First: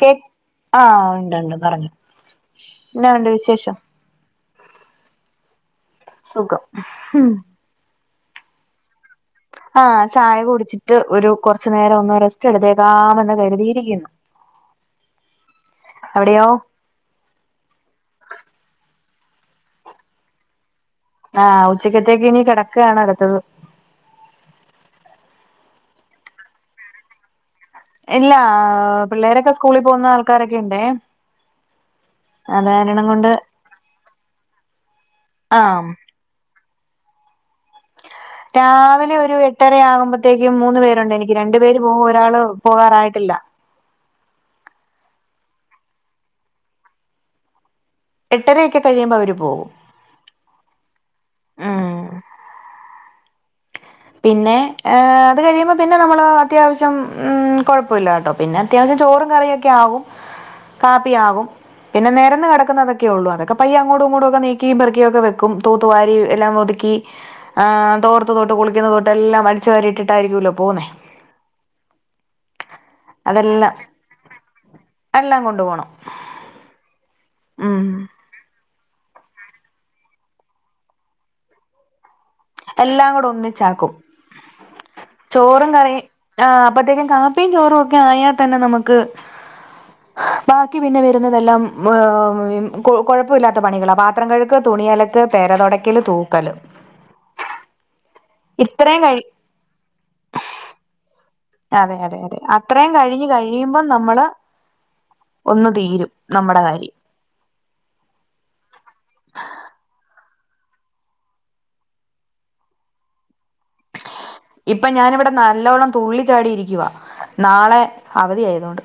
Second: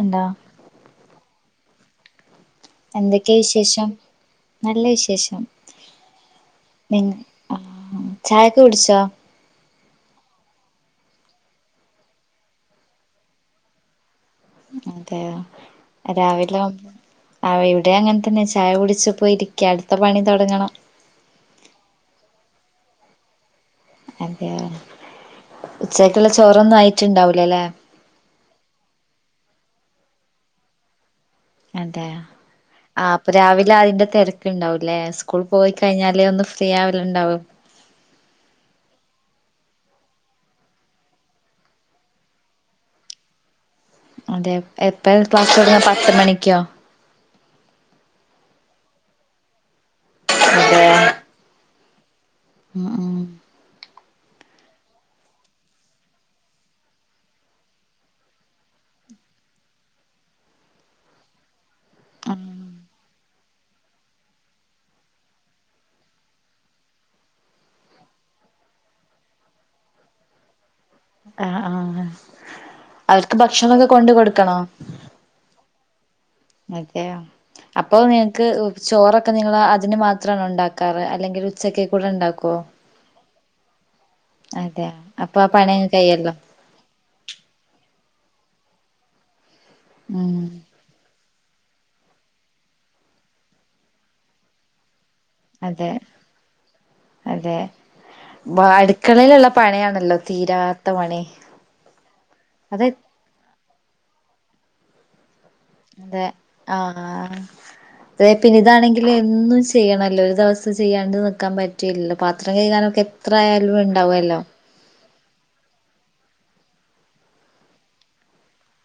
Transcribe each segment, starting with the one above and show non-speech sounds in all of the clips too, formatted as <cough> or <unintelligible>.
കേ ആഹ് ഉണ്ട്ണ്ട് പറഞ്ഞോ. എന്തൊക്കെ വിശേഷം? നല്ല വിശേഷം. സുഖം നിങ്ങ ഉം അഹ് ഉം ചായൊക്കെ കുടിച്ചോ? ആഹ് ചായ കുടിച്ചിട്ട് ഒരു കുറച്ചു നേരം ഒന്ന് റെസ്റ്റ് എടുത്തേക്കാമെന്ന് കരുതിയിരിക്കുന്നു.. അതെയൊ അവിടെയോ രാവിലെ ആവുമ്പം ആഹ് ഇവിടി അങ്ങൻ തന്നെ ചായ കുടിച്ചു ഇപ്പ ഇരിക്കാ അടുത്ത പണി തുടങ്ങണം. ആഹ് ഉച്ചക്കത്തേക്ക് ഇനി കെടക്കാണ് അടുത്തത്. അതെയ ഉച്ചക്ക്ള്ള ചോറൊന്നും ആയിട്ട്ണ്ടാവൂല ല്ലേ ഇല്ല പിള്ളേരൊക്കെ സ്കൂളിൽ പോകുന്ന ആൾക്കാരൊക്കെ ഉണ്ടെ. അതെ ആഹ് അപ്പൊ രാവിലെ അതിന്റെ തിരക്കുണ്ടാവുംല്ലേ സ്കൂൾ ആഹ് പോയിക്കഴിഞ്ഞാലേ ഒന്ന് ഫ്രീ ഫ്രീ ആവല് ഉണ്ടാവു രാവിലെ ഒരു എട്ടര ആകുമ്പത്തേക്കും മൂന്നു പേരുണ്ട് എനിക്ക് രണ്ടു പേര് പോകും ഒരാള് പോകാറായിട്ടില്ല. അതെ എപ്പഴ ക്ലാസ് തുടങ്ങാ പത്ത് മണിക്കോ? എട്ടരയൊക്കെ കഴിയുമ്പൊ അവര് പോകും. അതെ ഉം ഉം ഉം പിന്നെ അത് കഴിയുമ്പോ പിന്നെ നമ്മള് അത്യാവശ്യം ഉം കൊഴപ്പല്ല ട്ടോ പിന്നെ അത്യാവശ്യം ചോറും കറിയൊക്കെ ആകും കാപ്പിയ ആകും പിന്നെ ഉം നേരന്ന് കടക്കുന്നതൊക്കെ ഉള്ളു അതൊ ക്ക പയ്യ അങ്ങോട്ടും ഇങ്ങോട്ടും ഒക്കെ നീക്കിയും പെറുക്കിയൊക്കെ വെക്കും തൂത്തുവാരി എല്ലാം ഒതുക്കി ആ തോർത്ത് തൊട്ട് കുളിക്കുന്ന തൊട്ട് എല്ലാം വലിച്ചു വാരിയിട്ടിട്ടായിരിക്കൂല്ലോ പോകുന്നേ അഹ് ആഹ് അവർക്ക് ഭക്ഷണം അതെല്ലാം ഒക്കെ കൊണ്ട് കൊടുക്കണോ? എല്ലാം കൊണ്ടു പോണം. അതെയെ ഉം അപ്പൊ നിങ്ങക്ക് ചോറൊക്കെ നിങ്ങൾ അതിന് മാത്രാണോ ഉണ്ടാക്കാറ് അല്ലെങ്കിൽ ഉച്ചക്കേക്ക് കൂടെ ഉണ്ടാക്കുവോ? എല്ലാം കൂടെ ഒന്നിച്ചാക്കും. അതെയ ചോറും കറിം ആ അപ്പത്തേക്കും കാപ്പിയും ചോറും ഒക്കെ ആയാൽ തന്നെ നമുക്ക് ഉം ക്കി പിന്നെ വരുന്നതെല്ലാം കു കുഴപ്പല്ലാത്ത പണികളാ പാത്രം കഴുക തുണി അല ക്ക പെര അതെ തൊടക്കല് തൂക്കല് അതെ വാ ഇത്രയും കഴി അടുക്കളയിലുള്ള പണിയാണല്ലോ തീരാത്ത പണി അതെ അതെ അതെ അത്രയും കഴിഞ്ഞ് കഴി <unintelligible> ബം നമ്മള് ഒന്ന് തീരും നമ്മുടെ കാര്യം. തെ പിന്നെ ഇതാണെങ്കിൽ എന്നും ചെയ്യണല്ലോ ഒരു ദിവസം ചെയ്യാണ്ട് നിക്കാൻ പറ്റി ല്ലല്ലോ പാത്രം കഴുകാനൊക്കെ എത്രായാലും ഉണ്ടാവുല്ലോ ഇപ്പൊ ഞാനിവിടെ നല്ലോണ്ണം തുള്ളി ചാടി ഇരിക്കുവാ നാളെ അവധി ആയതുകൊണ്ട്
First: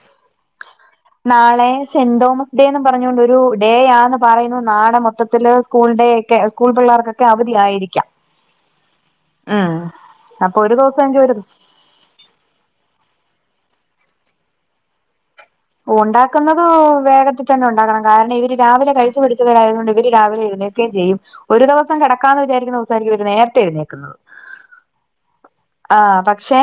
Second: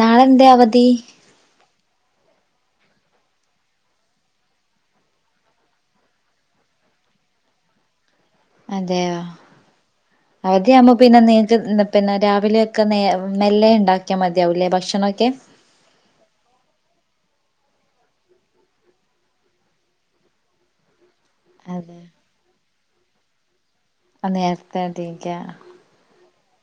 നാളെന്തേ അവധി നാളെ <unintelligible> തോമസ് ഡേന്നും പറഞ്ഞൊണ്ട് ഒരു ഡേ ആന്ന് പറയുന്നു നാട് മൊത്തത്തില് സ്കൂൾടെ ഒക്കെ സ്കൂൾ പിള്ളേർക്കൊക്കെ അവധിയയിരിക്കാം അതെയോ അപ്പൊ അവധി ഒരു ആകുമ്പോ ദിവസം പിന്നെ എങ്കിൽ ഒരു ദിവസം നിക്ക് <unintelligible> പിന്നെ രാവിലെയൊക്കെ നേ മെല്ല ഉണ്ടാക്കിയാൽ മതിയാവുംല്ലേ ഭക്ഷണം ഒക്കെ ഉണ്ടാക്കുന്നതോ വേഗത്തിൽ തന്നെ ഉണ്ടാക്കണം കാരണം ഇവര് രാവിലെ കഴിച്ചു പിടിച്ചവരായതുകൊണ്ട് ഇവര് രാവിലെ എഴുന്നേ ക്കെ ചെയ്യും ഒരു ദിവസം അതെ കെടക്കാന്ന് വിചാരിക്കുന്ന ദിവസായിരിക്കും ഇവര് നേരത്തെ എഴുന്നേക്കുന്നത് ആഹ് നേരത്തെ കണ്ടിരിക്ക ആഹ് പക്ഷേ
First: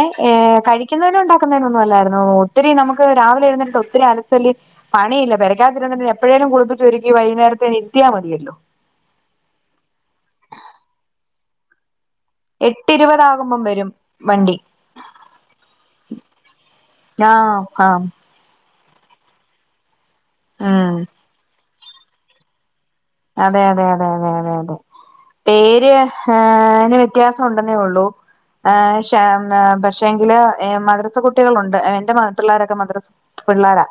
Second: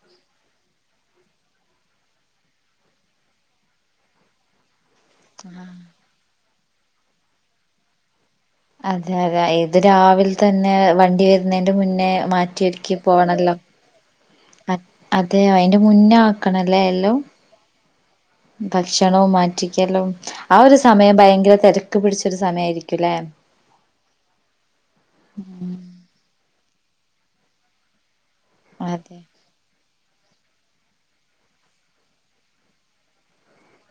കഴിക്കുന്നതിനും ഉണ്ടാക്കുന്നതിന് ഒന്നും അല്ലായിരുന്നു ഒത്തിരി നമുക്ക് രാവിലെ എഴുന്നേട്ട് ഒത്തിരി അ ല് പണിയില്ല പെരക്കാത്തിരണ്ടെ എപ്പഴേലും കൊടുത്തിട്ട് ഒരുക്കി വൈന്നേരത്തെ നി എത്തിയാൽ മതിയല്ലോ അതെ അതെ ഇത് രാവിൽ തന്നെ വണ്ടി വരുന്നേന്റെ മുന്നേ മാറ്റി എട്ട് ഒരുക്കി പോണല്ലോ ഇരുപതാകുമ്പം വരും വണ്ടി അഹ് അതെയ അയിൻ്റെ മുന്നേ ആക്കണം ല്ലേ എല്ലോം ആ ആ ഭക്ഷണവും മാറ്റിക്കലും ആ ഒരു ഉം സമയം ഭയങ്കര തിരക്ക് പിടിച്ചൊരു സമയയിരിക്കും അതെ അതെ അതെ അതെ അതെ അതെ പേര് ആന് വ്യത്യാസം ഉണ്ടെന്നേ ഉള്ളൂ അഹ് അതെ ശാ ആഹ് പക്ഷെങ്കില് മദ്രസ കുട്ടികളുണ്ട് എന്റെ മ പിള്ളേരൊക്കെ മദ്രസ പിള്ളേരാ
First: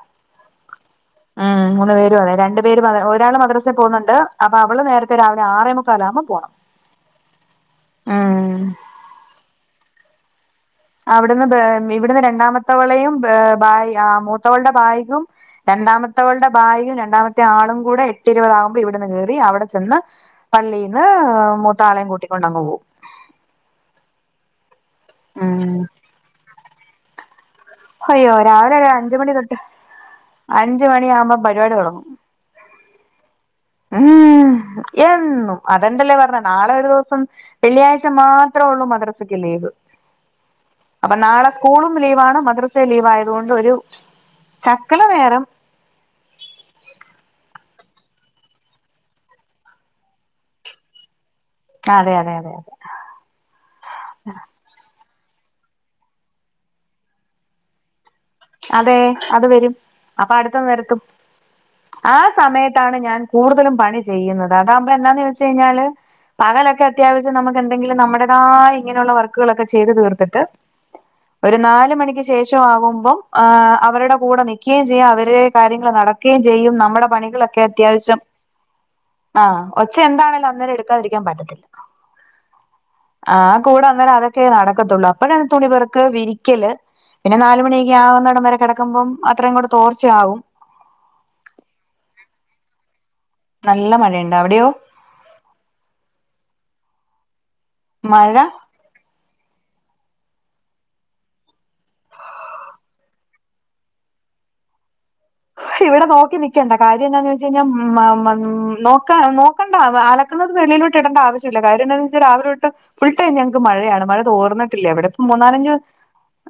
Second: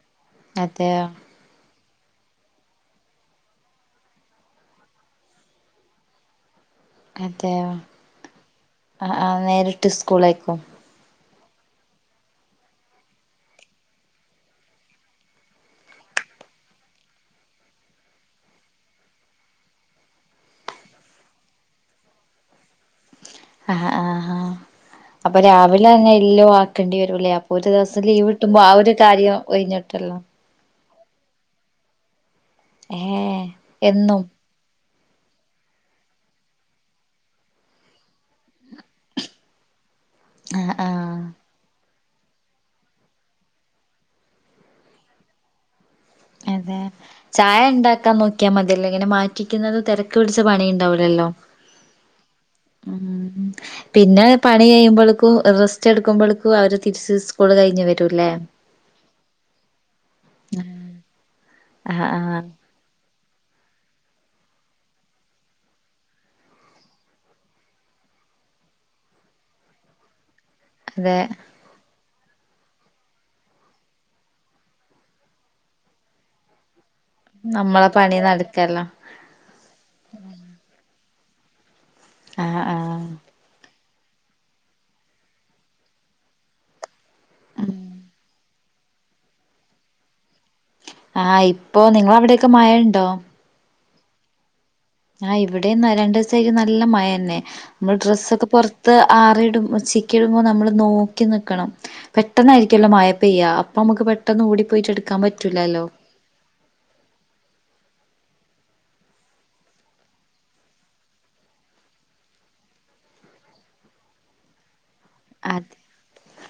അതെയോ ഉം മൂന്ന് പേരും അതെ രണ്ടു പേര് ഒരാള് മദ്രസൽ പോകുന്നുണ്ട് ണ്ട് അപ്പൊ അവള് നേരത്തെ രാവിലെ ആറേ മുക്കാലല്ലാവുമ്പോ പോണം അതെയോ ഉം ആ ആ നേരിട്ട് സ്കൂളേക്കും അവിടുന്ന് ബാ ഇവിടുന്ന് രണ്ടാമത്തവളെയും ബായി ആ മൂത്തവളുടെ ബായ്ഗും രണ്ടാമത്തെവളുടെ ബായ്ഗും രണ്ടാമത്തെ ആളും കൂടെ എട്ട് ഇരുപതാകുമ്പോ ഇവിടുന്ന് കയറി അവിടെ ചെന്ന് പള്ളീന്ന് മൂത്താളേം കൂട്ടിക്കൊണ്ടങ്ങ് പോവും ആഹ് ആഹ് ആഹ് അപ്പൊ ഉം രാവിലെന്നെ എല്ലോ ആക്കേണ്ടി വരൂല്ലേ ഒരു ദിവസം ലീവ് അയ്യോ കിട്ടുമ്പോ ആ ഒരു കാര്യം ഒഴിഞ്ഞിട്ടല്ലോ അഞ്ച മണി ആവുമ്പം പരിപാടി തുടങ്ങും ഏഹ് എന്നും ഉം എന്നും അതണ്ടല്ലേ പറഞ്ഞ നാളെ ഒരു ദിവസം വെള്ളിയാഴ്ച മാത്ര ഉള്ളൂ മദ്രസയ്ക്ക് ലീവ് ആഹ് ആഹ് അപ്പൊ നാളെ സ്കൂളും ലീവാണ് മദ്രസ ലീവ് ആയതു കൊണ്ട് ഒരു ശകല നേരം അതെ ചായ ഉണ്ടാക്കാൻ നോക്കിയാൽ മതിയല്ലോ ഇങ്ങനെ മാറ്റിക്കുന്നത് തിരക്ക് പിടിച്ച പണി ഉണ്ടാവിലല്ലോ അതെ അതെ അതെ ഉം പിന്നെ പണി കഴിയുമ്പളക്കും റസ്റ്റ് എടുക്കുമ്പളക്കും അവര് തിരിച്ച് സ്കൂള് കഴിഞ്ഞ് വരൂല്ലേ അതെ അത് വരും അപ്പൊ അടുത്തത് വരും ആഹ് ആ ആഹ് സമയത്താണ് ഞാൻ കൂടുതലും പണി ചെയ്യുന്നത് അതാകുമ്പോ എന്താന്ന് ചോയ്ച്ച് കഴിഞ്ഞാല് പകലൊക്കെ അത്യാവശ്യം നമുക്ക് എന്തെങ്കിലും നമ്മടേതായ ഇങ്ങനെയുള്ള വർക്കുകളൊക്കെ ചെയ്ത് തീർത്തിട്ട് അതെ ഒരു നാല് മണിക്ക് ശേഷം ആകുമ്പം ആഹ് അവരുടെ കൂടെ നിൽക്കുകയും ചെയ്യ അവരുടെ കാര്യങ്ങൾ നടക്കുകയും ചെയ്യും നമ്മുടെ പണികളൊക്കെ നമ്മളെ പണി അത്യാവശ്യം നടക്കല്ലോ ആഹ് ഒച്ച എന്താണേലും അന്നേരം എടുക്കാതിരിക്കാൻ പറ്റത്തില്ല ആഹ് ആഹ് ആഹ് കൂടെ അന്നേരം അതൊക്കെ നടക്കത്തുള്ളൂ അപ്പോ തുണി പെർക്കല് വിരിക്കല് പിന്നെ നാലുമണി <unintelligible> അന്നേരം കിടക്കുമ്പം അത്രയും കൂടെ തോർച്ചയാകും ആഹ് ഇപ്പോ നിങ്ങള അവിടെയൊക്കെ മഴ ഉണ്ടോ നല്ല മഴണ്ട് അവിടെയോ? ആഹ് ഇവിടെയും രണ്ട് ദിവസ ആയിട്ട് നല്ല മഴ തന്നെ നമ്മള് ഡ്രസ്സ് മഴ ഒക്കെ പൊറ ത്ത് ആറി ഇടുമ്പോ ചിക്കി ഇടുമ്പോ നമ്മൾ നോക്കി നിക്കണം പെട്ടെന്നായിരിക്കല്ലോ മഴ പെയ്യ അപ്പൊ നമുക്ക് പെട്ടെന്ന് ഓടി പോയിട്ട് എടുക്കാൻ പറ്റ ഇവിടെ നോക്കി നി ക്കണ്ട കാര്യം എന്താന്ന് വെചഴിഞ്ഞാ നോ നോക്കണ്ട അലക്കുന്നത് വെളിയിലോട്ടിടണ്ട <unintelligible> കാര്യന്താന്ന്ച്ചാൽ രാവിലൊട്ടെ ഫുൾ ടൈ ഞങ്ങക്ക് മഴയാണ് മഴ തോർന്നിട്ടില്ല ഇവിടെ. അതെ മൂന്നാലഞ്ചു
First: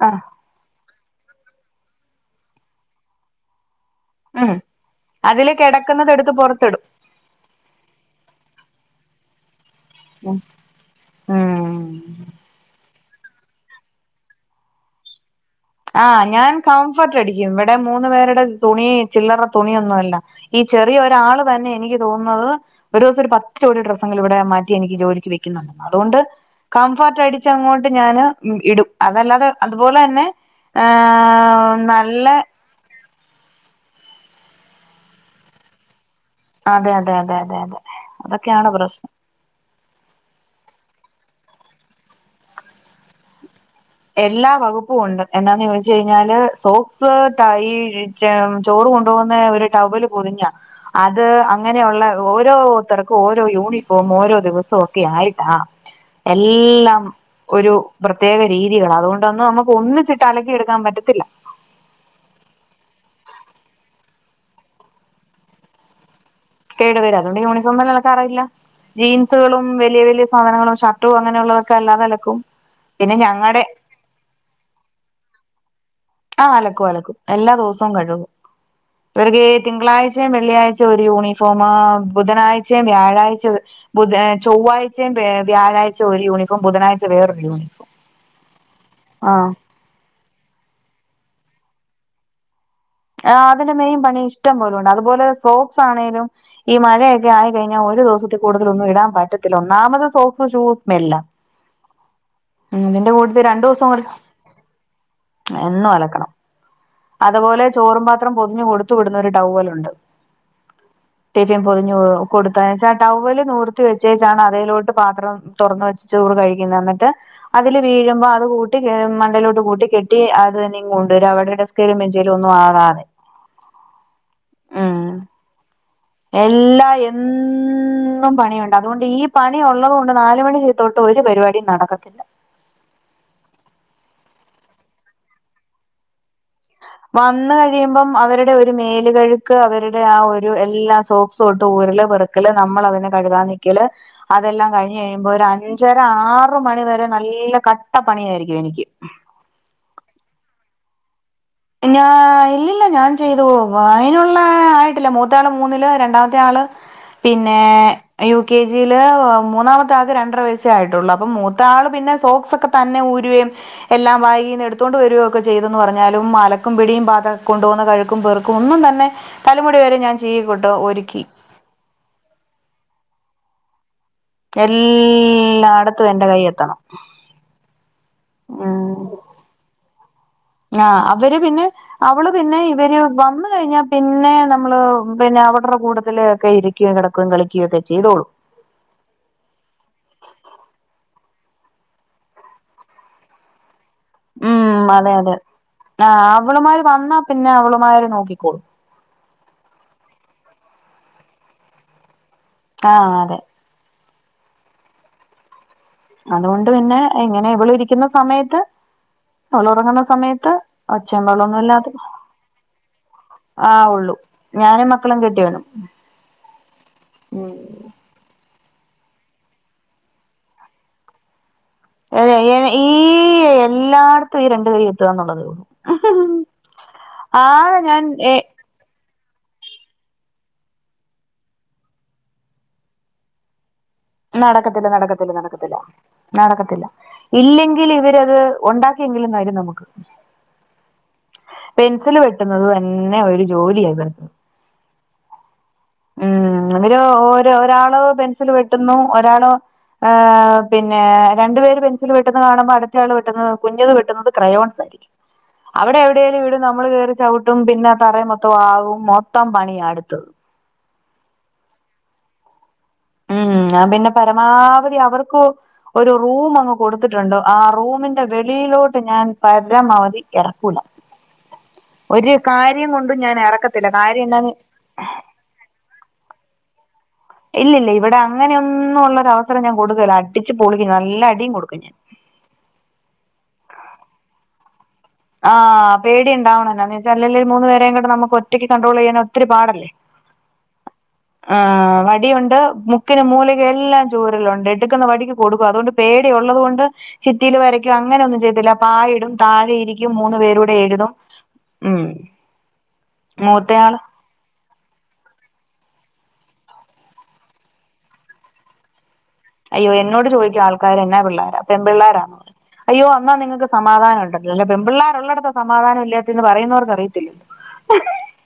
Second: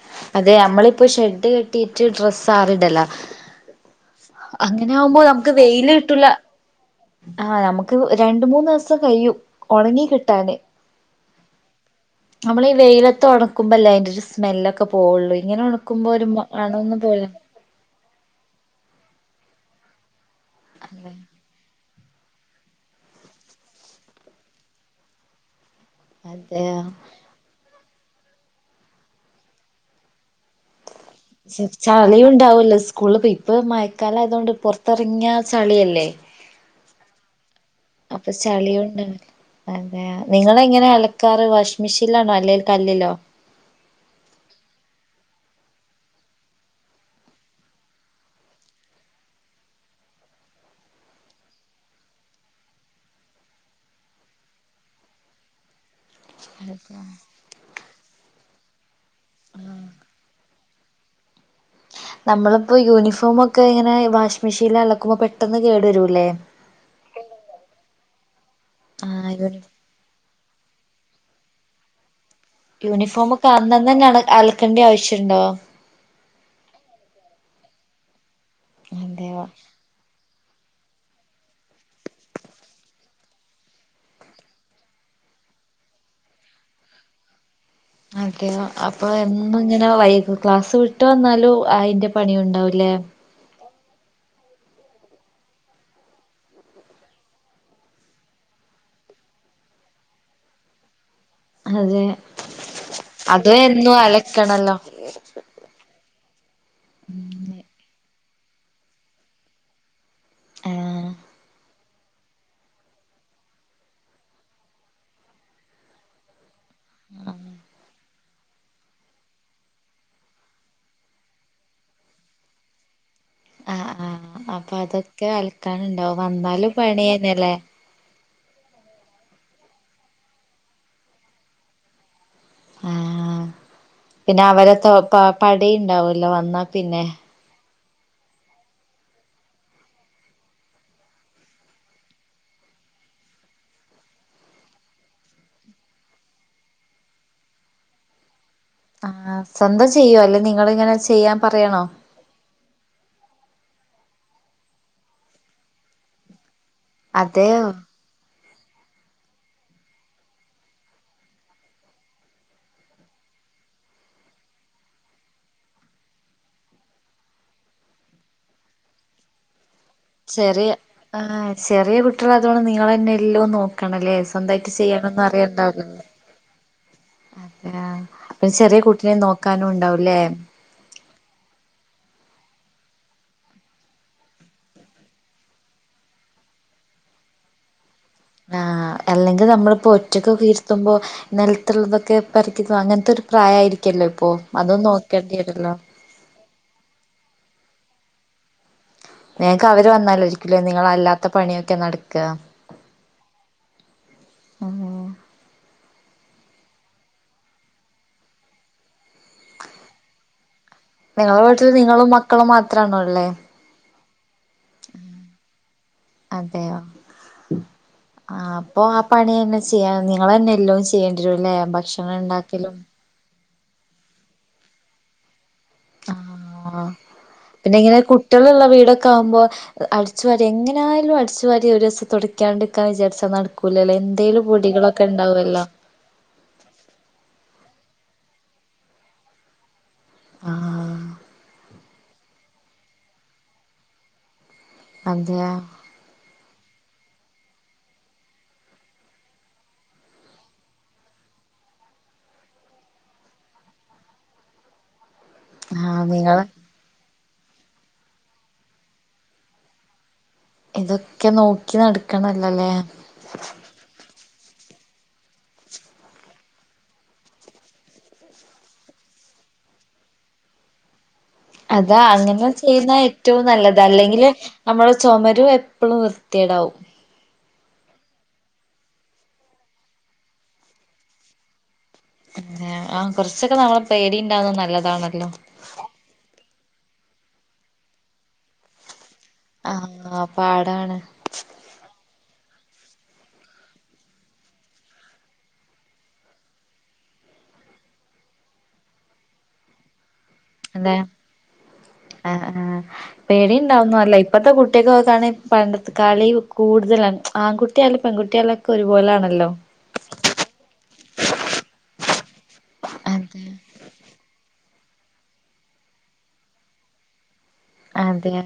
ആ അതെ നമ്മളിപ്പോ ഷെഡ് കെട്ടിട്ട് ഡ്രസ്സ് ആറിടലാ ഉം അങ്ങനെ ആകുമ്പോ അതില് നമുക്ക്- വെയില് കിടക്കുന്നത് കിട്ടൂല. എടുത്ത് പുറത്തിടും ആഹ നമുക്ക് രണ്ട്, മൂന്ന്- ദിവസം കഴിയും ഉണങ്ങി കിട്ടാന്. ഉം... നമ്മൾ ഈ വെയിലത്ത്- ഉണക്കുമ്പ അല്ല അയിന്റെ ഒരു- സ്മെല്ലൊക്കെ പോവുള്ളൂ ഇങ്ങനെ ഉണ- ആഹ് ഞാൻ കംഫർട്ട് അടിക്കും. ഇവിടെ മൂന്ന് പേരുടെ തുണി- ചില്ലറ തുണിയൊന്നുമല്ല ഈ- ചെറിയ ഒരാൾ. ന്നെ എനിക്ക് തോന്നുന്നത് ഒരു- ദിവസ ഒരു പത്ത് ജോടി- ഡ്രസെങ്കിലും ഇവിടെ മാറ്റി എനിക്ക് ജോലി. അതുകൊണ്ട് അതെയോ കംഫർട്ട്- അടിച്ചങ്ങോണ്ട് ഞാന് ഇടും. അതല്ലാതെ, അതുപോലെ തന്നെ. ഏഹ് നല്ല ചളിയുണ്ടാവല്ലോ, സ്കൂള് ഇ, ഇപ്പ മയക്കാലം ആയതോണ്ട്- പൊറത്തിറങ്ങിയ ചളിയല്ലേ? അതെ, അതെ, അതെ, അതെ, അതെ, അപ്പൊ അതൊക്കെയാണ് ചളിയുണ്ടാവ പ്രശ്നം. അതെ നിങ്ങളെങ്ങനെ- അലക്കാർ വാഷിംഗ്‌- മെഷീനിലാണോ? അല്ലെങ്കിൽ കല്ലിലോ? എല്ലാ വകുപ്പും ഉണ്ട്. എന്താന്ന് വച്ച് കഴിഞ്ഞാല് സോപ് കൈ- ചോറ് കൊണ്ടുപോകുന്നെ ഒരു- ടവെല് പൊതിഞ്ഞ. അത് അങ്ങനെയുള്ള- ഓരോരുത്തർക്കും ഓരോ- യൂണിഫോം ഓരോ ദിവസം ഒക്കെ- ആയിട്ടാ. <inaudible> എല്ലാം ഒരു പ്രത്യേക- രീതികള, അതുകൊണ്ടൊന്നു- നമുക്ക് ഒന്നിച്ചിട്ട്- അലക്കിയെടുക്കാൻ പറ്റത്തില്ല. നമ്മളിപ്പോ യൂണിഫോമൊക്കെ- ഇങ്ങനെ വാഷിംഗ് മെഷീനിൽ- അലക്കുമ്പോൾ പെട്ടെന്ന് കേടു- വരുല്ലേ? കേടു വരും, അതുകൊണ്ട്- യൂണിഫോം തന്നെ അലക്കാൻ- അറിയില്ല. ആഹ് യൂണി ജീൻസുകളും വലിയ, വലിയ- സാനങ്ങളും, ഷർട്ട്കളും, അങ്ങനെയുള്ളതൊക്കെ- അല്ലതലക്കും. യൂണിഫോമ് ഒക്കെ അന്നന്നെ- തന്നെ അലക്കേണ്ട- ആവശ്യണ്ടോ? ആഹ്‌, അലക്കും, അലക്കും, എല്ലാ ദിവസവും കഴുകും. ഇവർക്ക് അതെയോ തിങ്കളാഴ്ച. തിങ്കലാഴ്ച്ചയും, വെള്ളിയാഴ്ച- ഒരു യൂണിഫോം, ബുധനാഴ്ചയും വ്യാഴാഴ്ച ഓ- ബുധ, ചൊവ്വാഴ്ചയും, വ്യാഴാഴ്ച, ഒരു യൂണിഫോം. ബുധനാഴ്ച, വേറൊരു യൂണിഫോം. അതെയ അപ്പോ ആഹ് എന്ന്. ഇങ്ങനെ വൈക്കും. ക്ലാസ്സ് വിട്ട്- വന്നാലും അയിന്റെ പണി- ഇണ്ടാവൂല്ലേ? ആഹ്‌ അതിന്റെ മെയിൻ പണി- ഇഷ്ടം പോലുണ്ട്. അതുപോലെ- സോക്സ് ആണെലും. ഈ മഴയൊക്കെ ആയി- കഴിഞ്ഞാൽ ഒരു ദിവസത്തി- കൂടുതലൊന്നും ഇടാൻ പറ്റത്തില്ല. ഒന്നാമത് സോസ്, ഷൂസ് സ്മെല്ല. അതെ ഉം ഇവന്റെ കൂടുത്തെ അതും രണ്ടു- എന്നും ദിവസം. അലക്കണല്ലോ എന്നും അലക്കണം. അതുപോലെ ചോറും പാത്രം- പൊതിഞ്ഞ് കൊടുത്തു വിടുന്ന ഒരു- ടൗവലുണ്ട്. ആഹ് ടിഫിൻ - പൊതിഞ്ഞ് കൊടുത്ത് അയച്ച- ടൗവല് നൂർത്തി വെച്ചേച്ചാണ്- അതേലോട്ട് പാത്രം. തുറന്ന് വെച്ച് ചോറ് കഴിക്കുന്നെ- എന്നിട്ട് അതില് വീഴുമ്പോ അത് കൂ- കട്ട മണ്ടലോട്ട് കൂട്ടി കെട്ടി- അതന്നെ കൊണ്ടു വരും. അവരുടെ ടെസ്കേലും, ബെചേലും ഒന്നും ആവാതെ. ആഹ്‌ ആഹ്‌ അപ്പോ- അതൊക്കെ അൽക്കാനി- ഇണ്ടാവും. എല്ലാ എന്നും പണിയുണ്ട്. അതുകൊണ്ട് ഈ പണി ഉള്ളത്- കൊണ്ട് നാലു മണി തൊട്ട് ഒരു- പരിപാടി നടക്കത്തില്ല. ആഹ്‌ പിന്നെ അവരെ പടി- ഇണ്ടാവല്ലോ വന്നാ പിന്നെ. വന്ന് കഴിയുമ്പം അവരുടെ ഒരു- മേലുകഴുക്ക്, അവരുടെ ആ ഒരു എല്ലാ സോ- ഡ്രസ്സ്‌ ഉരല്, പെറുക്കല്, നമ്മള്- അതിനെ കഴുകാൻ നിക്കല്. അതെല്ലാം കഴിഞ്ഞ് കഴിയുമ്പോ- ഒരു അഞ്ചര, ആറ് മണിവരെ- നല്ല കട്ടപ്പണിയായിരിക്കും എനിക്ക്. ആഹ്‌ സ്വന്തം ചെയ്യുവോ? അല്ലെ നിങ്ങളിങ്ങനെ ചെയ്യാൻ- പറയണോ? ഇല്ലില്ല ഞാൻ ചെയ്തോളു. അതിനുള്ള ആയിട്ടില്ല. മൂത്ത ആൾ മൂന്നിൽ, രണ്ടാമത്തെ ആൾ- പിന്നെ. അതെയോ യു. കെ. ജി യില്, മൂന്നാമത്തെ- ആക് രണ്ടര വയസ്സേ ആയിട്ടുള്ളൂ. അപ്പം മൂത്ത ആള് പിന്നെ സോക്സ് ഒക്കെ, തന്നെ ഊരുവയും എല്ലാം ബാഗീന്ന് എടുത്തോണ്ട് വരികയും ഒക്കെ ചെയ്തെന്ന് പറഞ്ഞാലും അലക്കും, പിടിം പാത്രം കൊണ്ടു പോവുന്ന കഴുക്കും, പെർക്കും, ഒന്നും തന്നെ തലമുടി വരെ ഞാൻ ചീവി കൊട്ട് ചെറിയ ഒരുക്കി ആഹ് ചെറിയ കുട്ടിയളായതോണ്ട് നിങ്ങളന്നെ എല്ലോ നോക്കണല്ലേ? സ്വന്തായിട്ട് ചെയ്യാനൊന്നും അറിയല്ണ്ടാവൂല്ലല്ലേ എല്ലായിടത്തും എന്റെ കൈ എത്തണം അപ്പം ചെറിയ കുട്ടിനെ നോക്കാനുണ്ടാവൂല്ലേ? ങ്ങാ അവര് പിന്നെ അവള് പിന്നെ ഇവര് വന്ന് കഴിഞ്ഞാ പിന്നെ നമ്മള് പിന്നെ അവര്ടെ കൂടത്തിലൊക്കെ ഇരിക്കും കെടക്കേം, കളിക്കയെക്കെ ചെയ്തോളും ആഹ് അല്ലെങ്കിൽ നമ്മളിപ്പൊ ഒറ്റക്കൊക്കെ ഇര്ത്തുമ്പോ നെലത്തുള്ളതൊക്കെ പെർക്കി തിന്ന് അങ്ങനത്തൊരു പ്രായായിരിക്കല്ലോ ഇപ്പോ അതും ഉം അതെ അതെ നോക്കേണ്ടി വരുല്ലോ ഇപ്പൊ ആഹ് അവളുമാര് വന്നാ പിന്നെ അവളുമാര് നോക്കിക്കോളും നിങ്ങക്ക് അവര് വന്നാലായ്രിക്കലോ നിങ്ങളെല്ലാത്ത പണിയൊക്കെ നടക്ക? ആഹ് അതെ അതുകൊണ്ട് പിന്നെ ഇങ്ങനെ ഇവള് രിക്കുന്ന സമയത്ത് അവളൊറങ്ങുന്ന സമയത്ത് ഒച്ചയും നിങ്ങളെ ബഹളൊന്നും വീട്ടില് ഇല്ലാതെ നിങ്ങളും മക്കളും മാത്രാണോ ഉള്ളേ? ആഹ് ഒള്ളൂ ഞാനും, മക്കളും, കെട്ടിയോനും ആഹ് അപ്പൊ ആ പണി തന്നെ ചെയ്യാ നിങ്ങളെന്നെ എല്ലോം ചെയ്യേണ്ടി വെരുംല്ലേ ഭക്ഷണണ്ടാക്കലും ഈ എല്ലായിടത്തും ഈ രണ്ടു കൈ എത്തുകാന്ന്ള്ളതേയൊള്ളു ആഹ് പിന്നെങ്ങനെ ഞാൻ ഏ കുട്ടികള് ള്ള വീടൊക്കാവുമ്പോ അടിച്ചുവാരി എങ്ങനായാലും അടിച്ചു വാരി ഒരു ദിവസം തൊടക്കാണ്ടരിക്കാന്ന് വിചാരിച്ചാ നടക്കൂലല്ലേ? നടക്കത്തില്ല നടക്കത്തില്ല നടക്കത്തില്ല നടക്കത്തില്ല ഇല്ലെങ്കിലിവരത് ഉണ്ടാക്കിയെങ്കിലും തരും നമുക്ക് ആഹ് പെൻസില് വെട്ടുന്നത് തന്നെ ഒരു ജോലിയാ ഇവർക്ക് അതെ ഉം ഇവര് ഓര് ഒരാള് പെൻസില് വെട്ടുന്നു ഒരാള് ആഹ് പിന്നെ രണ്ടു പേര് പെൻസില് വെട്ടുന്ന കാണുമ്പോ അടുത്തയാള് വെട്ടുന്നു കുഞ്ഞത് വെട്ടുന്നത് ക്രയോൺസായിരിക്കും അവിടെ ആ എവിടേലും നിങ്ങള് ഇട നമ്മള് കയറി ചവിട്ടും പിന്നെ തറേ മൊത്തം ആവും മൊത്തം പണിയാ അടുത്തത് ഇതൊക്കെ നോക്കി നട്ക്കണല്ലോല്ലേ? ഉം ഞാ പിന്നെ പരമാവധി അവർക്ക് ഒരു റൂമങ്ങ് കൊടുത്തിട്ടുണ്ട് ആ റൂമിന്റെ വെളിയിലോട്ട് ഞാൻ പരമാവധി എറക്കുല അതാ അങ്ങനെ ചെയ്യുന്ന കൊണ്ടും ഞാൻ ഏറ്റവും നല്ലത് ഇറക്കത്തില്ല കാര്യം അല്ലെങ്കില് എന്താന്ന് നമ്മള് ചൊമര് എ പ്പളും വൃത്തിയേടാവും ഇല്ല ഇല്ല ഇവിടെ അങ്ങനെയൊന്നും ഉള്ളരവസരം ഞാൻ കൊടുക്കല്ല അടിച്ച് പൊളിക്കും ഞാൻ നല്ല അടിയും കൊടുക്കും ഞാൻ ആഹ് കൊറച്ചൊക്കെ നമ്മളെ പേടിയിണ്ടാവുന്നെ നല്ലതാണല്ലോ ആഹ് പേടിയിണ്ടാവണം എന്ന് വെച്ചാ അല്ലേൽ ഈ മൂന്ന് പേരേം കൂടെ നമുക്ക് ഒറ്റക്ക് കട്രോൾ ചെയ്യാൻ ഒത്തിരി പാടല്ലേ ആഹ് പാടാണ് ആഹ് വടിയുണ്ട് മുക്കിന് മൂലക്കുയെല്ലാം ചൂരലുണ്ട് എടുക്കുന്ന വടിക്ക് കൊടുക്കും അതുകൊണ്ട് പേടിയൊള്ളത് കൊണ്ട് ചിറ്റില് വരക്കും അങ്ങനൊന്നും ചെയ്ത്തില്ല പായിടും താഴെ ഇരിക്കും മൂന്ന് പേരും അതെ ആഹ് ആഹ് പേടിയുണ്ടാവുന്നത് മൂത്തയാള് നല്ലാ ഇപ്പത്തെ കുട്ടിയക്ക് നോക്കാണെ പണ്ടത്തെ കളി കൂടുതലാണ് ആൺകുട്ടിയാലും പെൺകുട്ടിയാലും ഒക്കെ ഒരുപോലൊണല്ലോ അയ്യോ എന്നോട് ചോയ്ക്കും ആൾക്കാര് എന്നാ പിള്ളോരാ? അപ്പൊ പെൺ പിള്ളോരാന്നോ അയ്യോ എന്നാ അതെ നിങ്ങക്ക് സമാധാനവുണ്ടല്ല അല്ലെ പെൺപിള്ളേരുള്ളടത്ത സമാധംവില്ലാത്തേന്ന് പറയുന്നവർക്ക് അയിത്തില്ലല്ലോ അതെയ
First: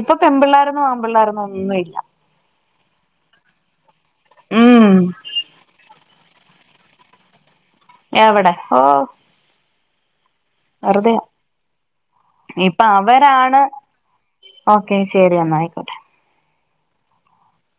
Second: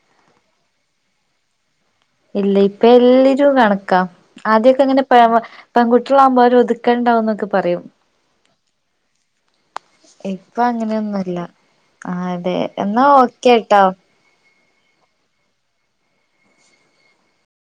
ഇപ്പൊ പെൺപിള്ളേരന്നും ആമ്പിള്ളേരൊന്നും ഒന്നും ഇല്ല ഇല്ല ഇപ്പ എല്ലജും കണക്കാ ആദ്യൊക്കെ ഉം ഇങ്ങനെ പേ പൺ കു ട്ടികൾ ആവുമ്പോ ഒരു ഒതുക്കണ്ടാവും എന്നൊക്കെ പറയും എവിടെ ഓഹ് ഇപ്പൊ അങ്ങനെയൊന്നുല്ല ആഹ് അതെ ഇപ്പൊ എന്നാ അവരാണ് ഓക്കെട്ടോ ഓക്കെ ശരി എന്നാ ആയിക്കോട്ടെ